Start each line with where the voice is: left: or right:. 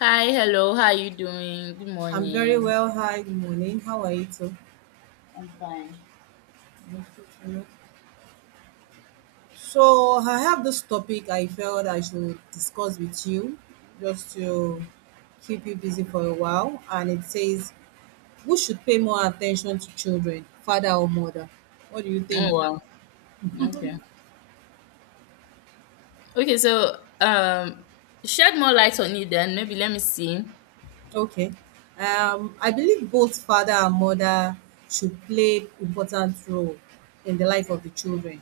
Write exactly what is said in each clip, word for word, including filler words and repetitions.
left: Hi, hello, how are you doing? Good
right: I'm very
left: morning.
right: well. Hi, good morning. How are you too?
left: I'm fine.
right: So I have this topic I felt I should discuss with you just to keep you busy for a while. And it says, who should pay more attention to children, father or mother? What do you
left: Oh
right: think?
left: wow. Okay. Okay, so um shed more light on it then. Maybe let me see.
right: Okay. Um, I believe both father and mother should play important role in the life of the children,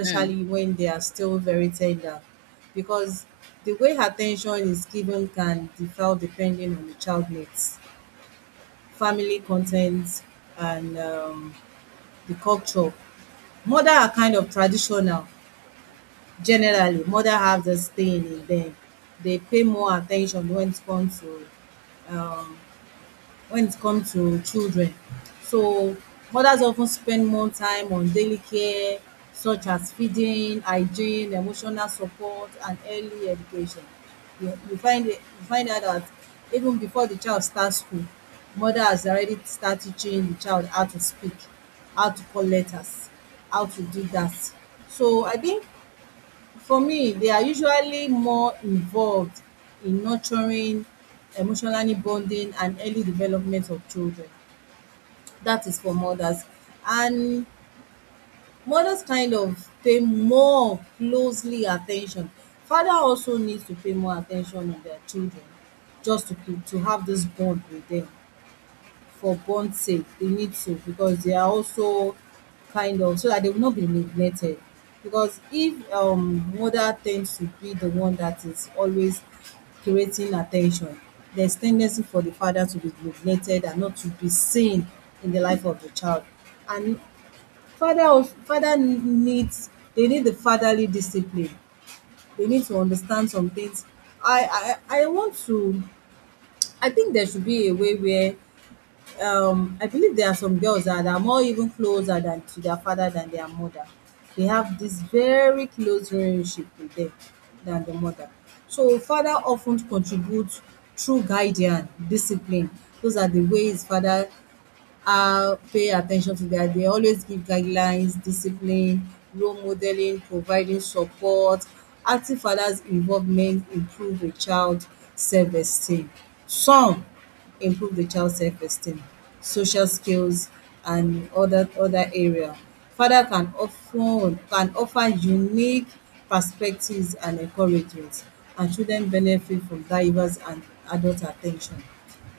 left: Hmm.
right: when they are still very tender, because the way attention is given can differ depending on the child needs, family content, and um, the culture. Mother are kind of traditional. Generally, mother have this thing in them. They pay more attention when it comes to um, when it comes to children. So mothers often spend more time on daily care such as feeding, hygiene, emotional support and early education. You you find it you find out that even before the child starts school, mother has already start teaching the child how to speak, how to call letters, how to do that. So I think for me, they are usually more involved in nurturing, emotionally bonding, and early development of children. That is for mothers. And mothers kind of pay more closely attention. Father also needs to pay more attention on their children just to, keep- to have this bond with them for bond's sake they need to because they are also kind of so that they will not be neglected because if um mother tends to be the one that is always creating attention, there's tendency for the father to be neglected and not to be seen in the life of the child, and father also father needs they need the fatherly discipline, they need to understand some things. I i i want to, I think there should be a way where um I believe there are some girls that are more even closer than to their father than their mother. They have this very close relationship with them than the mother. So father often contributes through guidance discipline. Those are the ways father uh, pay attention to that. They always give guidelines discipline, role modeling, providing support. Active fathers involvement improve the child self esteem, some improve the child self esteem, social skills, and other other area father can of can offer unique perspectives and encouragement, and children benefit from diverse and adult attention.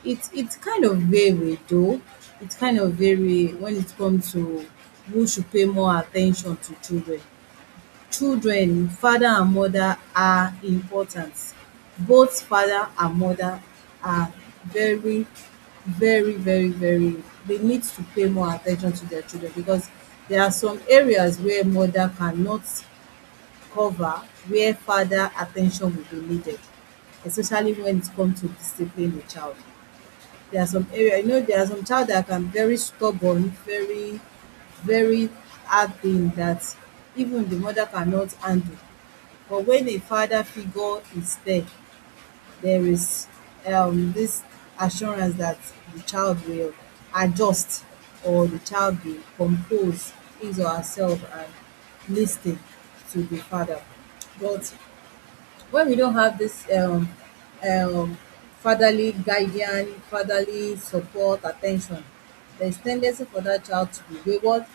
right: It's it's kind of very though. It's kind of very when it comes to who should pay more attention to children. Children, father and mother are important. Both father and mother are very, very, very, very, they need to pay more attention to their children because there are some areas where mother cannot cover, where father attention will be needed, especially when it comes to discipline a child. There are some area, you know, there are some child that can very stubborn, very, very hard thing that even the mother cannot handle. But when a father figure is there, there is um this assurance that the child will adjust or the child will compose his or herself and lis ten to the father. But when we don't have this um, um, fatherly guardian, fatherly support, attention, there is tendency for that child to be wayward,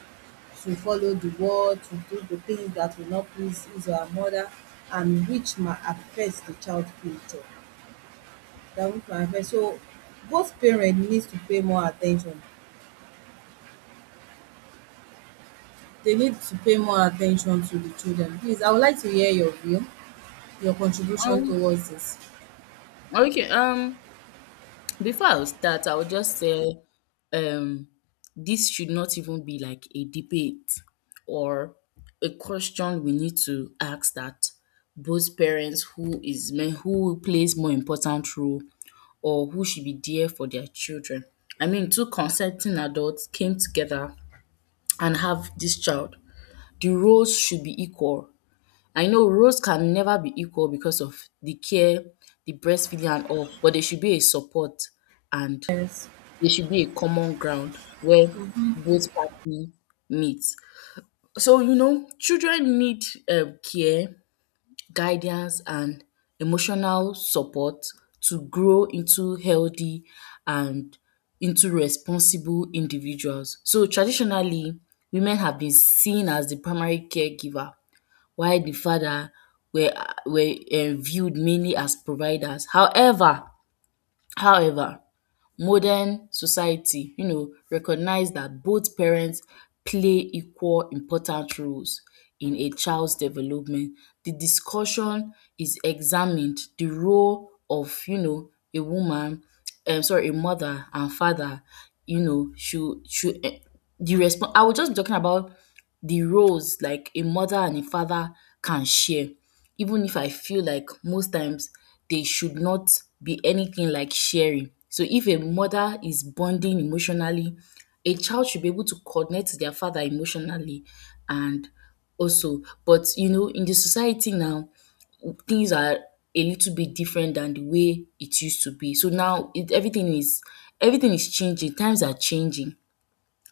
right: to follow the world, to do the things that will not please his or her mother, and which might affect the child future. That will might affect. So both parents needs to pay more attention. They need to pay more attention to the children. Please, I would like to hear your view, your contribution
left: Um,
right: towards this.
left: okay. Um before I start, I would just say um this should not even be like a debate or a question we need to ask that both parents who is men who plays more important role or who should be there for their children. I mean, two consenting adults came together and have this child. The roles should be equal. I know roles can never be equal because of the care, the breastfeeding and all, but there should be a support and there should be a common ground where both party meet. So, you know, children need um care, guidance and emotional support to grow into healthy and into responsible individuals. So traditionally, women have been seen as the primary caregiver while the father were were um viewed mainly as providers. However, however modern society, you know, recognize that both parents play equal important roles in a child's development. The discussion is examined the role of, you know, a woman, um sorry, a mother and father, you know, should should um the response. I will just be talking about the roles like a mother and a father can share, even if I feel like most times they should not be anything like sharing. So if a mother is bonding emotionally, a child should be able to connect to their father emotionally and also, but you know, in the society now things are a little bit different than the way it used to be, so now it, everything is everything is changing, times are changing,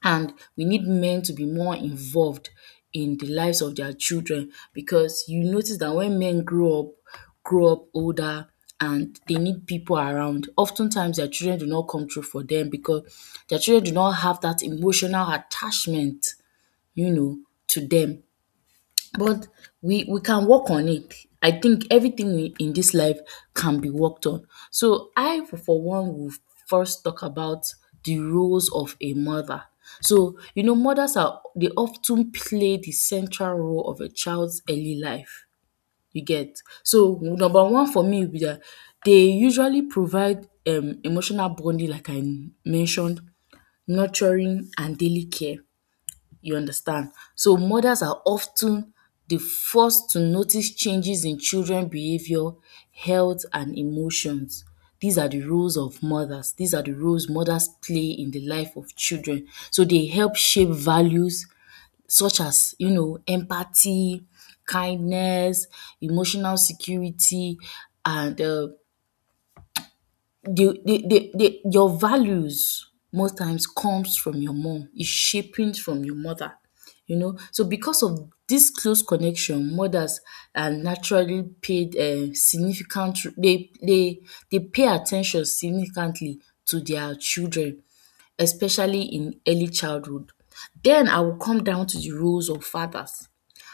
left: and we need men to be more involved in the lives of their children because you notice that when men grow up, grow up older and they need people around, oftentimes their children do not come through for them because their children do not have that emotional attachment, you know, to them. But we we can work on it. I think everything we, in this life, can be worked on. So I, for for one, will first talk about the roles of a mother. So you know, mothers are they often play the central role of a child's early life. You get. So number one for me will be that they usually provide um emotional bonding, like I mentioned, nurturing and daily care. You understand? So mothers are often the first to notice changes in children behavior, health and emotions. These are the roles of mothers. These are the roles mothers play in the life of children. So they help shape values such as, you know, empathy, kindness, emotional security and um the, the, the, the your values most times comes from your mom, is shaping from your mother, you know, so because of this close connection, mothers are naturally paid um significant they they they pay attention significantly to their children, especially in early childhood. Then I will come down to the roles of fathers.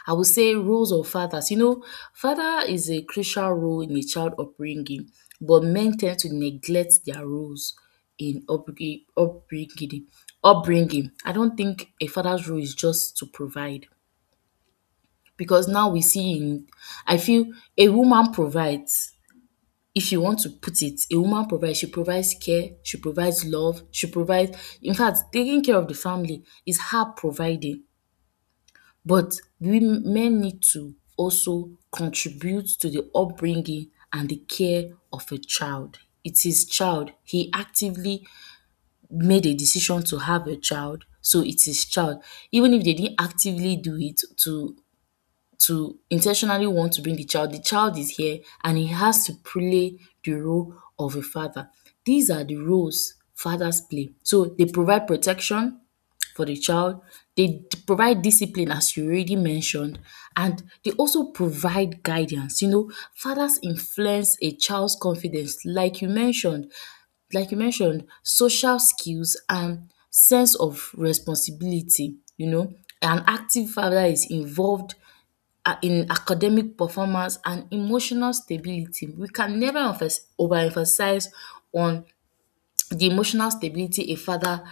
left: I will say roles of fathers. You know, father is a crucial role in a child upbringing, but men tend to neglect their roles in upbringing. upbringing. upbringing. I don't think a father's role is just to provide because now we see in, I feel a woman provides, if you want to put it, a woman provides. She provides care, she provides love, she provides. In fact, taking care of the family is her providing. But we men need to also contribute to the upbringing and the care of a child. It's his child. He actively made a decision to have a child. So it's his child. Even if they didn't actively do it to to intentionally want to bring the child. The child is here and he has to play the role of a father. These are the roles fathers play. So they provide protection for the child, they d- provide discipline as you already mentioned, and they also provide guidance. You know, fathers influence a child's confidence, like you mentioned, like you mentioned, social skills and sense of responsibility. You know, an active father is involved uh, in academic performance and emotional stability. We can never emphas- overemphasize on the emotional stability a father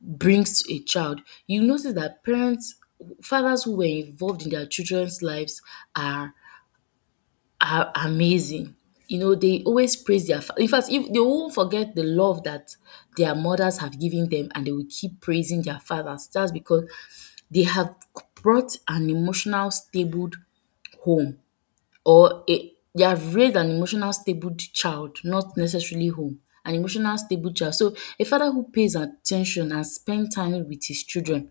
left: brings to a child. You notice that parents, fathers who were involved in their children's lives are are amazing. You know, they always praise their. Fa- In fact, if they won't forget the love that their mothers have given them, and they will keep praising their fathers. That's because they have brought an emotional, stable home, or a they have raised an emotional stable child, not necessarily home. An emotional stable child. So a father who pays attention and spend time with his children,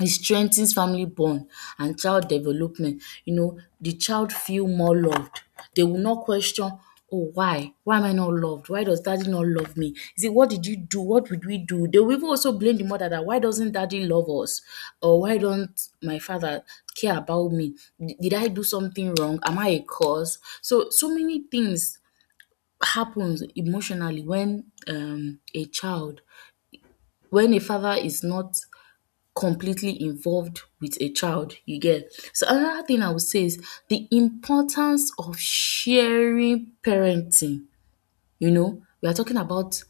left: it strengthens family bond and child development. You know, the child feel more loved. They will not question, oh, why? Why am I not loved? Why does daddy not love me? Is it, what did you do? What did we do? They will even also blame the mother that, why doesn't daddy love us? Or why don't my father care about me? D- Did I do something wrong? Am I a cause? So, so many things happens emotionally when um, a child, when a father is not completely involved with a child, you get. So another thing I would say is the importance of sharing parenting. You know, we are talking about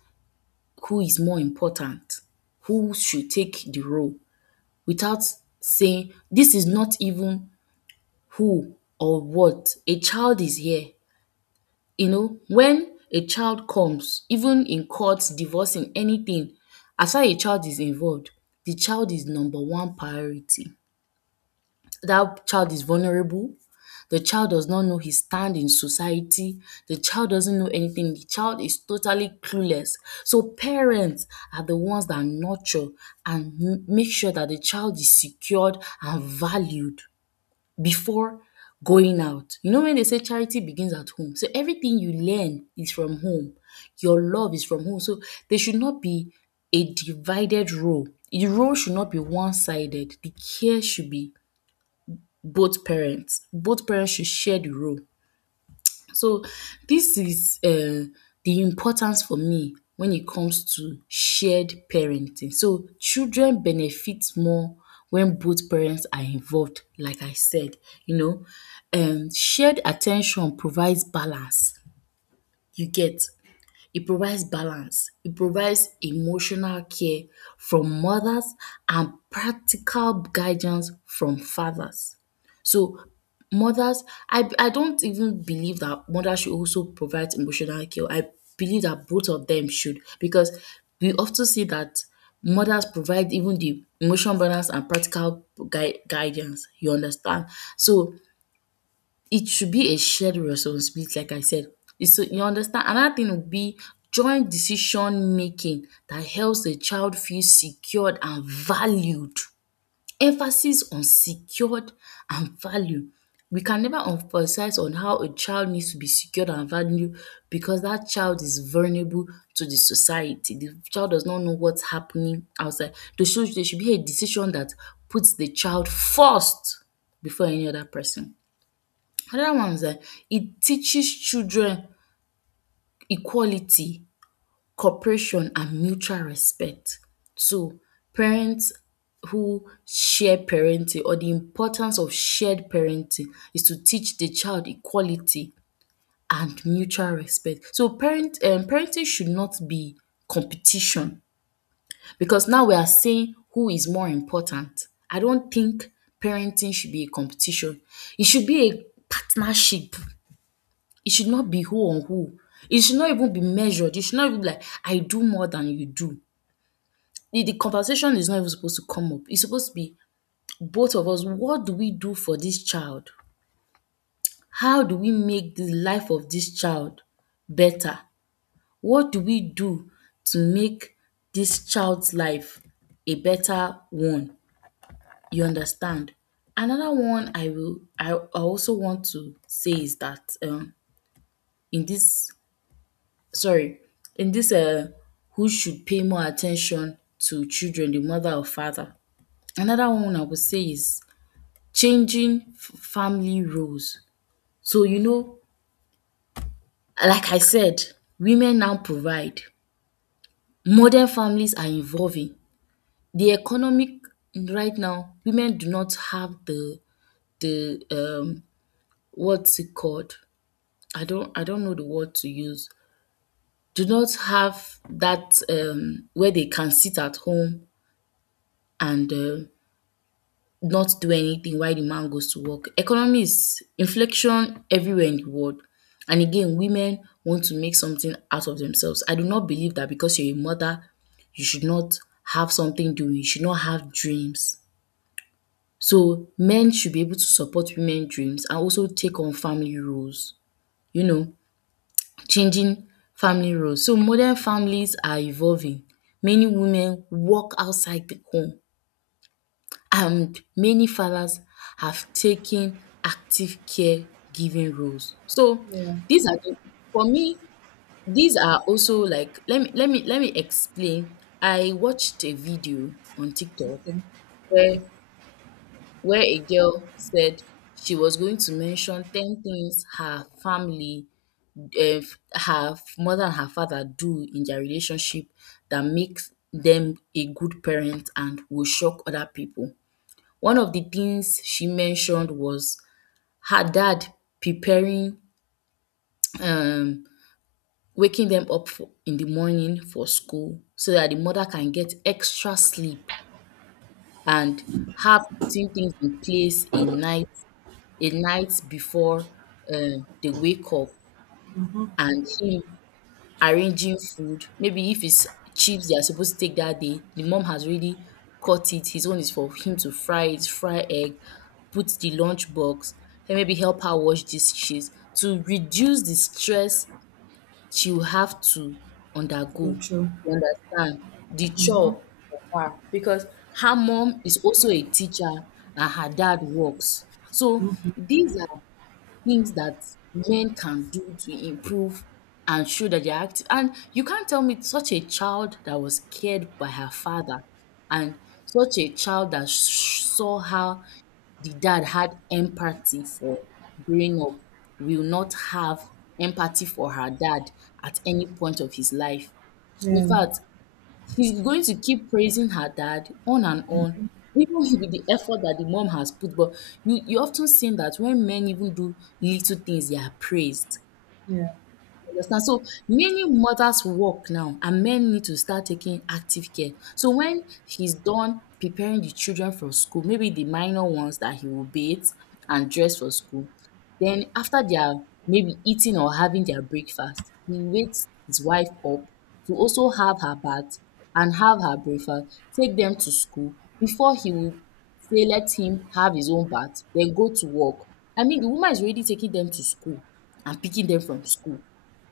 left: who is more important, who should take the role, without saying, this is not even who or what. A child is here. You know, when a child comes, even in courts, divorcing anything, as far as a child is involved, the child is number one priority. That child is vulnerable. The child does not know his stand in society. The child doesn't know anything. The child is totally clueless. So, parents are the ones that nurture and m- make sure that the child is secured and valued before going out. You know, when they say charity begins at home, so everything you learn is from home, your love is from home. So, there should not be a divided role. The role should not be one sided, the care should be both parents. Both parents should share the role. So this is um the importance for me when it comes to shared parenting. So children benefit more when both parents are involved, like I said, you know. um Shared attention provides balance, you get. It provides balance, it provides emotional care from mothers and practical guidance from fathers. So, mothers, I, I don't even believe that mothers should also provide emotional care. I believe that both of them should because we often see that mothers provide even the emotional balance and practical gui- guidance. You understand? So, it should be a shared responsibility, like I said. It's, so you understand? Another thing would be joint decision making that helps the child feel secured and valued. Emphasis on secured and value. We can never emphasize on how a child needs to be secured and valued because that child is vulnerable to the society. The child does not know what's happening outside. There should, there should be a decision that puts the child first before any other person. Another one is that it teaches children equality, cooperation, and mutual respect. So parents who share parenting, or the importance of shared parenting, is to teach the child equality and mutual respect. So parent um, parenting should not be competition because now we are saying who is more important. I don't think parenting should be a competition. It should be a partnership. It should not be who on who. It should not even be measured. It should not even be like, I do more than you do. The, the conversation is not even supposed to come up. It's supposed to be both of us. What do we do for this child? How do we make the life of this child better? What do we do to make this child's life a better one? You understand? Another one I will, I I also want to say is that um in this, sorry, in this uh, who should pay more attention to children, the mother or father. Another one I would say is changing f- family roles. So, you know, like I said, women now provide. Modern families are evolving. The economic right now, women do not have the the um what's it called? I don't I don't know the word to use. Do not have that um where they can sit at home and uh, not do anything while the man goes to work. Economy is inflection everywhere in the world. And again, women want to make something out of themselves. I do not believe that because you're a mother, you should not have something doing, you should not have dreams. So men should be able to support women dreams and also take on family roles, you know, changing family roles. So modern families are evolving. Many women work outside the home and many fathers have taken active caregiving roles. So
right: Yeah.
left: these are the, for me, these are also like let me let me let me explain. I watched a video on TikTok
right: Okay.
left: where where a girl said she was going to mention ten things her family, uh, her mother and her father do in their relationship that makes them a good parent and will shock other people. One of the things she mentioned was her dad preparing, um, waking them up for, in the morning for school so that the mother can get extra sleep, and her putting things in place a night a night before um, they wake up, and him arranging food. Maybe if it's chips they are supposed to take that day, the mom has already cut it. His own is for him to fry it, fry egg, put the lunch box, and maybe help her wash these dishes to reduce the stress she will have to undergo.
right: Good show.
left: You understand? The
right: Mm-hmm.
left: chore for her, because her mom is also a teacher and her dad works. So these are things that men can do to improve and show that they're active. And you can't tell me such a child that was cared by her father, and such a child that sh- saw how the dad had empathy for growing up, will not have empathy for her dad at any point of his life. In
right: Yeah,
left: fact, she's going to keep praising her dad on and on, even with the effort that the mom has put. But you you often seen that when men even do little things, they are praised.
right: yeah,
left: You understand? So many mothers work now, and men need to start taking active care. So when he's done preparing the children for school, maybe the minor ones that he will bathe and dress for school, then after they are maybe eating or having their breakfast, he wakes his wife up to also have her bath and have her breakfast, take them to school before he will say let him have his own bath, then go to work. I mean, the woman is already taking them to school and picking them from school.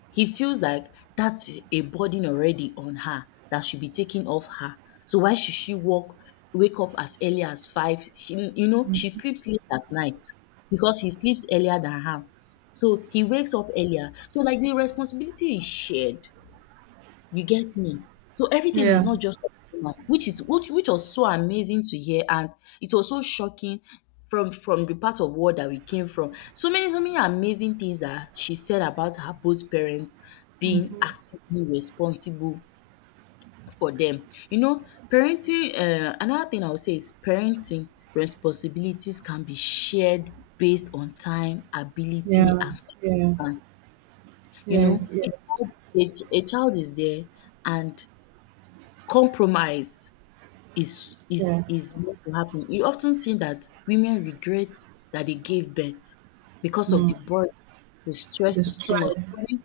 left: He feels like that's a burden already on her that should be taken off her. So why should she walk, wake up as early as five? She, you know, she sleeps late at night because he sleeps earlier than her. So he wakes up earlier. So like the responsibility is shared. You get me? So everything
right: yeah,
left: is not just human, which is which which was so amazing to hear, and it was so shocking from from the part of world that we came from. So many, so many amazing things that she said about her both parents being actively responsible for them. You know, parenting, uh, another thing I would say is parenting responsibilities can be shared based on time, ability
right: yeah,
left: and
right: yeah,
left: circumstance. You know,
right: yes,
left: a
right: yes,
left: child, a, a child is there, and compromise is is
right: yes.
left: is meant to happen. You often see that women regret that they gave birth because of
right: Mm.
left: the burden, the
right: The
left: stress is too much.
right: stress,
left: Nobody—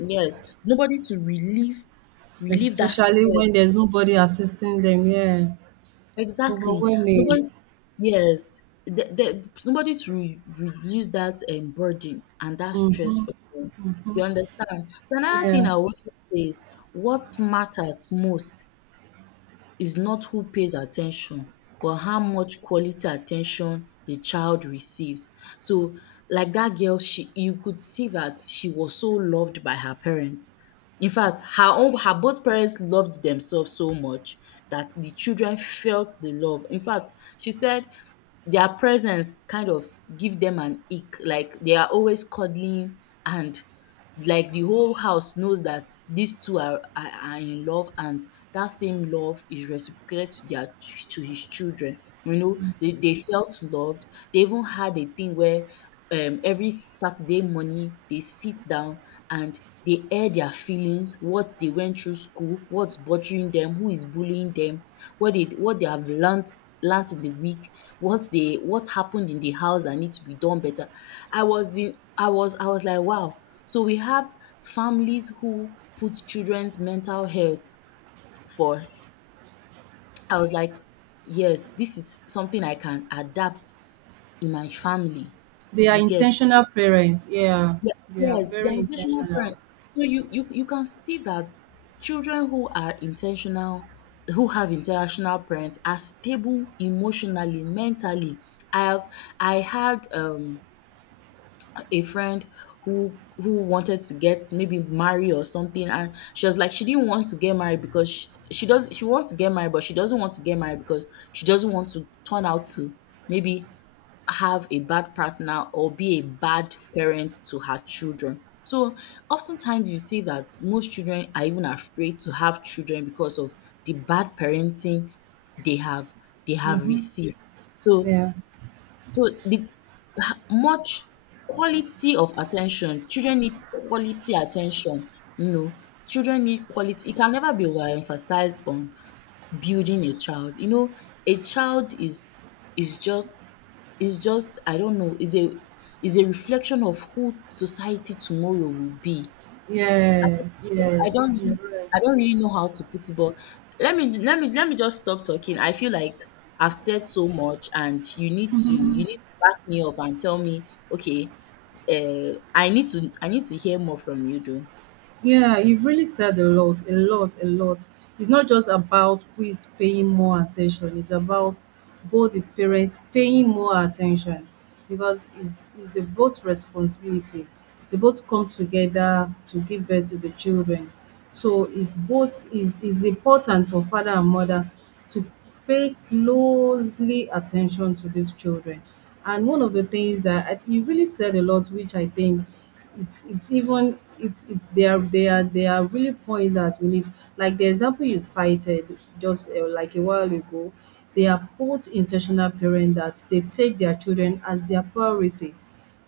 left: yes, nobody to relieve relieve that
right: especially
left: stress.
right: when there's nobody assisting them, yeah, it's
left: Exactly.
right: overwhelming.
left: Nobody, yes, the, the, nobody to re- reduce that um, burden and that stress
right: Mm-hmm.
left: for them. You understand? So another thing
right: Yeah,
left: I also say is what matters most is not who pays attention, but how much quality attention the child receives. So, like that girl, she you could see that she was so loved by her parents. In fact, her own her both parents loved themselves so much that the children felt the love. In fact, she said their presence kind of give them an ick, like they are always cuddling, and like the whole house knows that these two are, are are in love, and that same love is reciprocated to their to his children. You know, they, they felt loved. They even had a thing where, um, every Saturday morning, they sit down and they air their feelings, what they went through school, what's bothering them, who is bullying them, what they what they have learned, learned in the week, what they what happened in the house that needs to be done better. I was in I was I was like, wow, so we have families who put children's mental health first. I was like, yes, this is something I can adapt in my family.
right: they are
left: You get?
right: intentional parents. Yeah,
left: Yeah,
right: they are
left: yes, they're
right: very
left: intentional
right: intentional.
left: parents. So you, you you can see that children who are intentional, who have international parents, are stable emotionally, mentally. I have I had, um, a friend who who wanted to get maybe marry or something, and she was like she didn't want to get married because she, she does she wants to get married, but she doesn't want to get married because she doesn't want to turn out to maybe have a bad partner or be a bad parent to her children. So oftentimes you see that most children are even afraid to have children because of the bad parenting they have they have
right: Mm-hmm.
left: received. So,
right: Yeah,
left: so the much quality of attention. Children need quality attention. You know, children need quality. It can never be overemphasized on building a child. You know, a child is is just is just, I don't know, is a is a reflection of who society tomorrow will be.
right: yes,
left: I don't
right: yes, you're
left: really,
right: right.
left: I don't really know how to put it, but let me let me let me just stop talking. I feel like I've said so much, and you need to you need to back me up and tell me, okay, uh, I need to I need to hear more from you, though.
right: Yeah, you've really said a lot, a lot, a lot. It's not just about who is paying more attention, it's about both the parents paying more attention because it's, it's a both responsibility. They both come together to give birth to the children. So it's both is is important for father and mother to pay closely attention to these children. And one of the things that I, you really said a lot, which I think it's it's even it's it, they are they are they are really pointing that we need, like the example you cited just uh, like a while ago, they are both intentional parents that they take their children as their priority.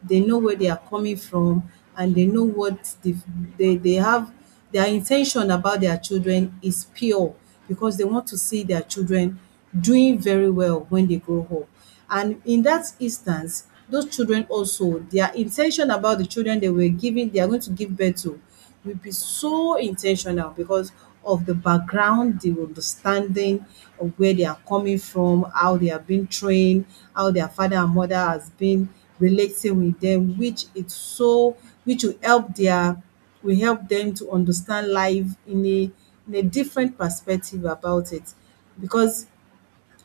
right: They know where they are coming from and they know what the, they, they have their intention about their children is pure, because they want to see their children doing very well when they grow up. And in that instance, those children also, their intention about the children they were giving, they are going to give birth to, will be so intentional because of the background, the understanding of where they are coming from, how they have been trained, how their father and mother has been relating with them, which it's so which will help their, will help them to understand life in a in a different perspective about it. Because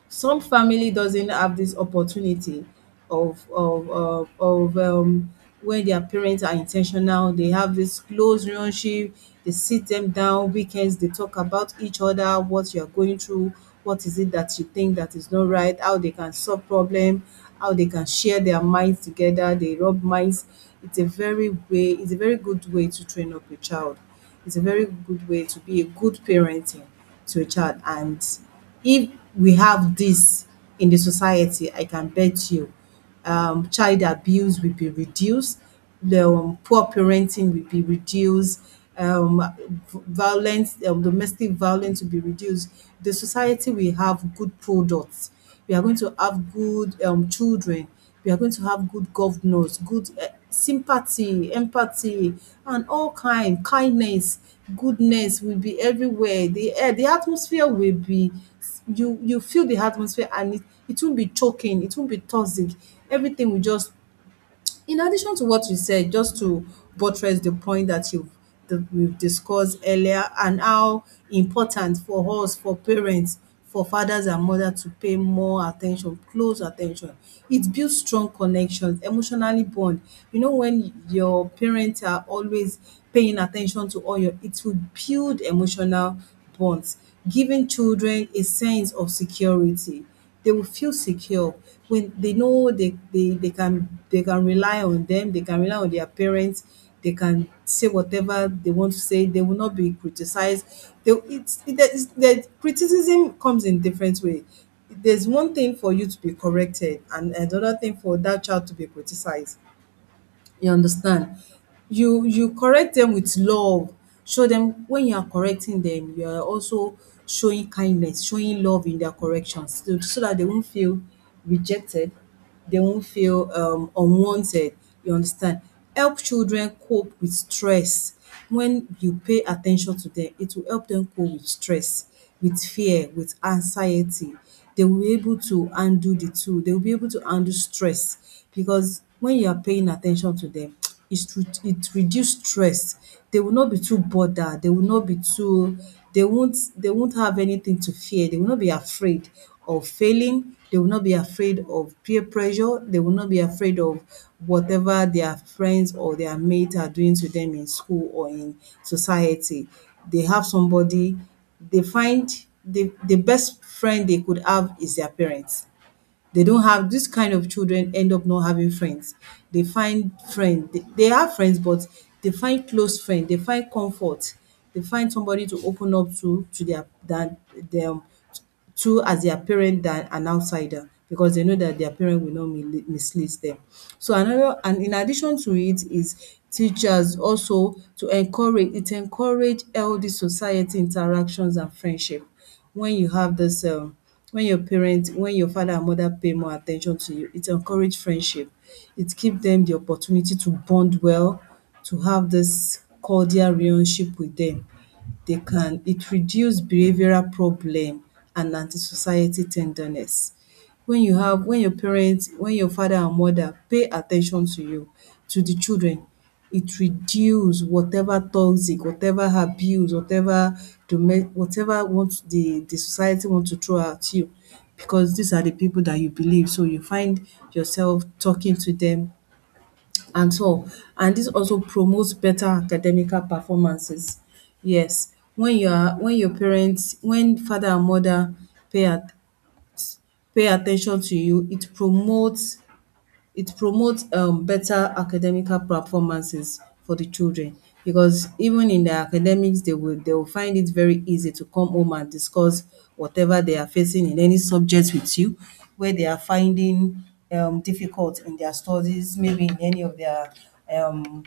right: some family doesn't have this opportunity of of of of um when their parents are intentional, they have this close relationship, they sit them down weekends, they talk about each other, what you're going through, what is it that you think that is not right, how they can solve problem, how they can share their minds together, they rub minds. It's a very way it's a very good way to train up a child, it's a very good way to be a good parenting to a child. And if we have this in the society, I can bet you, um, child abuse will be reduced, the um, poor parenting will be reduced, um, v- violence, um, domestic violence will be reduced. The society will have good products. We are going to have good um, children, we are going to have good governors, good uh, sympathy, empathy, and all kind kindness, goodness will be everywhere. The air, the atmosphere will be, you you feel the atmosphere and it, it won't be choking, it won't be toxic. Everything will just, in addition to what you said, just to buttress the point that you've that we've discussed earlier and how important for us, for parents, for fathers and mothers to pay more attention, close attention. It builds strong connections, emotionally bond. You know, when your parents are always paying attention to all your, it will build emotional bonds, giving children a sense of security. They will feel secure when they know they, they, they can they can rely on them, they can rely on their parents, they can say whatever they want to say, they will not be criticized. They, it's, it, there is- the criticism comes in different way. There's one thing for you to be corrected and another thing for that child to be criticized. You understand? You you correct them with love. Show them when you are correcting them, you are also showing kindness, showing love in their corrections so so dat they won't feel rejected, they won't feel um unwanted, you understand? Help children cope with stress. When you pay attention to them, it will help them cope with stress, with fear, with anxiety. They will be able to handle the two. They will be able to handle stress because when you are paying attention to them, it's re- it reduce stress. They will not be too bothered. They will not be too. They won't. They won't have anything to fear. They will not be afraid of failing. They will not be afraid of peer pressure. They will not be afraid of whatever their friends or their mates are doing to them in school or in society. They have somebody they find the the best friend they could have is their parents. They don't have this kind of children end up not having friends. They find friend, they, they have friends but they find close friend, they find comfort, they find somebody to open up to to their that them to as their parent than an outsider because they know that their parent will not mili mislead them. So another and in addition to it is teachers also to encourage it encourage healthy society interactions and friendship. When you have this um when your parents, when your father and mother pay more attention to you, it encourage friendship. It give them the opportunity to bond well, to have this cordial relationship with them. They can, it reduce behavioral problem and anti-society tenderness. When you have when your parents, when your father and mother pay attention to you, to the children, it reduce whatever toxic, whatever abuse, whatever dome whatever want the the society want to throw at you because these are the people that you believe, so you find yourself talking to them. And so and this also promotes better academical performances. Yes, when you are when your parents when father and mother pay at pay attention to you, it promotes it promotes um better academical performances for the children, because even in their academics they will they will find it very easy to come home and discuss whatever they are facing in any subject with you, where they are finding um difficult in their studies, maybe in any of their um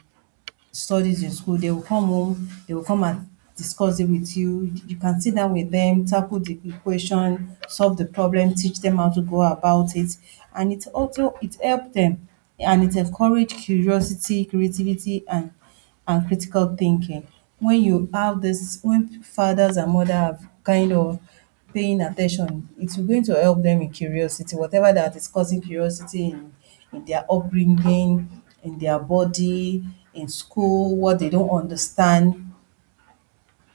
right: studies in school. They will come home, they will come and discuss it with you. You can sit down with them, tackle the equation, solve the problem, teach them how to go about it. And it also it helped them, and it encouraged curiosity, creativity and and critical thinking. When you have this when fathers and mother are kind of paying attention, it's going to help them in curiosity, whatever that is causing curiosity in in their upbringing, in their body, in school, what they don't understand.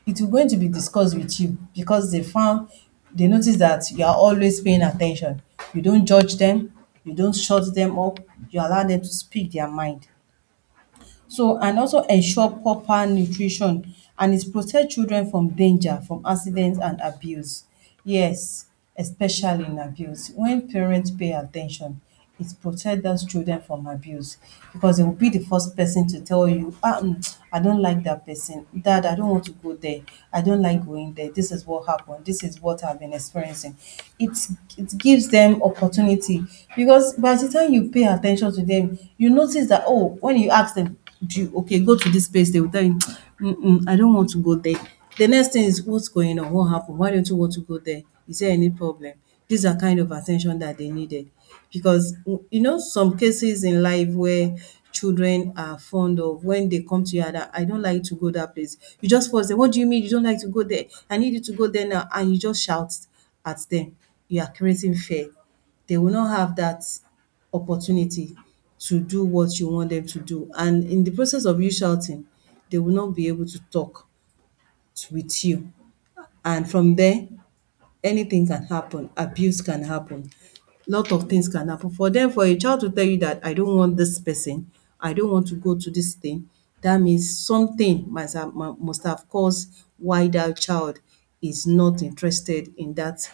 right: It is going to be discussed with you because they found, they notice that you are always paying attention. You don't judge them, you don't shut them up, you allow them to speak their mind. So, and also ensure proper nutrition, and it protect children from danger, from accidents and abuse. Yes, especially in abuse. When parents pay attention, ten it protect those children from abuse, because they will be the first person to tell you, ah, um I don't like that person. Dad, I don't want to go there, I don't like going there, this is what happened. This is what I've been experiencing. It it gives them opportunity, because by the time you pay attention to them, you notice that, oh, when you ask them, do you okay go to this place, they will tell you, mm-mm, I don't want to go there. The next thing is, what's going on, what happened, why don't you want to go there, is there any problem? These are kind of attention that they needed, because w- you know some cases in life where children are fond of, when they come to you and I don't like to go that place, you just force them, what do you mean you don't like to go there, I need you to go there now, and you just shout at them. You are creating fear. They will not have that opportunity to do what you want them to do. And in the process of you shouting, they will not be able to talk to, with you. And from there, anything can happen. Abuse can happen. Lot of things can happen. For them, for a child to tell you that I don't want this person, I don't want to go to this thing, that means something must have mu- must have caused why that child is not interested in that,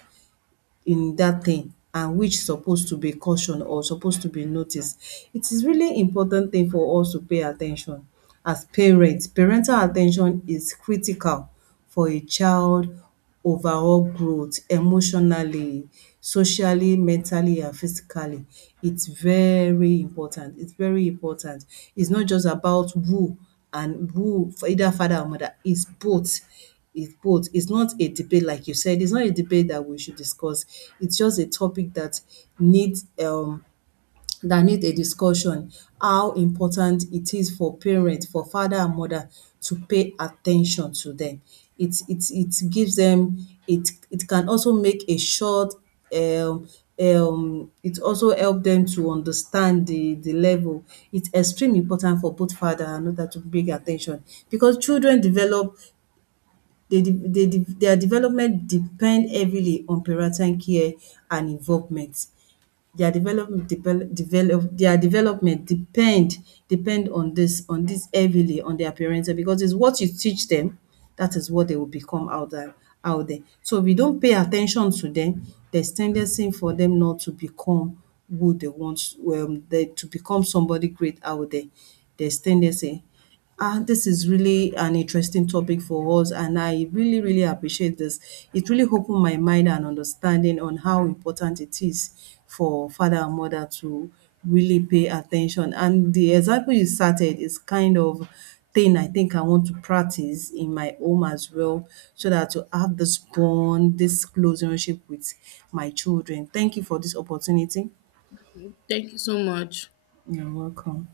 right: in that thing, and which supposed to be caution or supposed to be noticed. It is really important thing for us to pay attention as parents. Parental attention is critical for a child overall growth emotionally, socially, mentally and physically. It's very important, it's very important. It's not just about who and who, for either father or mother, it's both. It's both. It's not a debate like you said. It's not a debate that we should discuss. It's just a topic that needs um that needs a discussion. How important it is for parents, for father and mother to pay attention to them. It it it gives them, it it can also make a short um um it also help them to understand the the level. It's extremely important for both father and mother to pay attention, because children develop, they de they de their development depend heavily on parental care and involvement. Their development develop develop their development depend depend on this on this heavily on their parental, because it's what you teach them, that is what they will become out there out there. So, if you don't pay attention to them, there's tendency for them not to become who they want, um they, to become somebody great out there. There's tendency. Ah, this is really an interesting topic for us, and I really, really appreciate this. It really opened my mind and understanding on how important it is for father and mother to really pay attention. And the example you started is kind of thing I think I want to practice in my home as well, so that to have this bond, this close relationship with my children. Thank you for this opportunity.
left: Thank you so much.
right: You're welcome.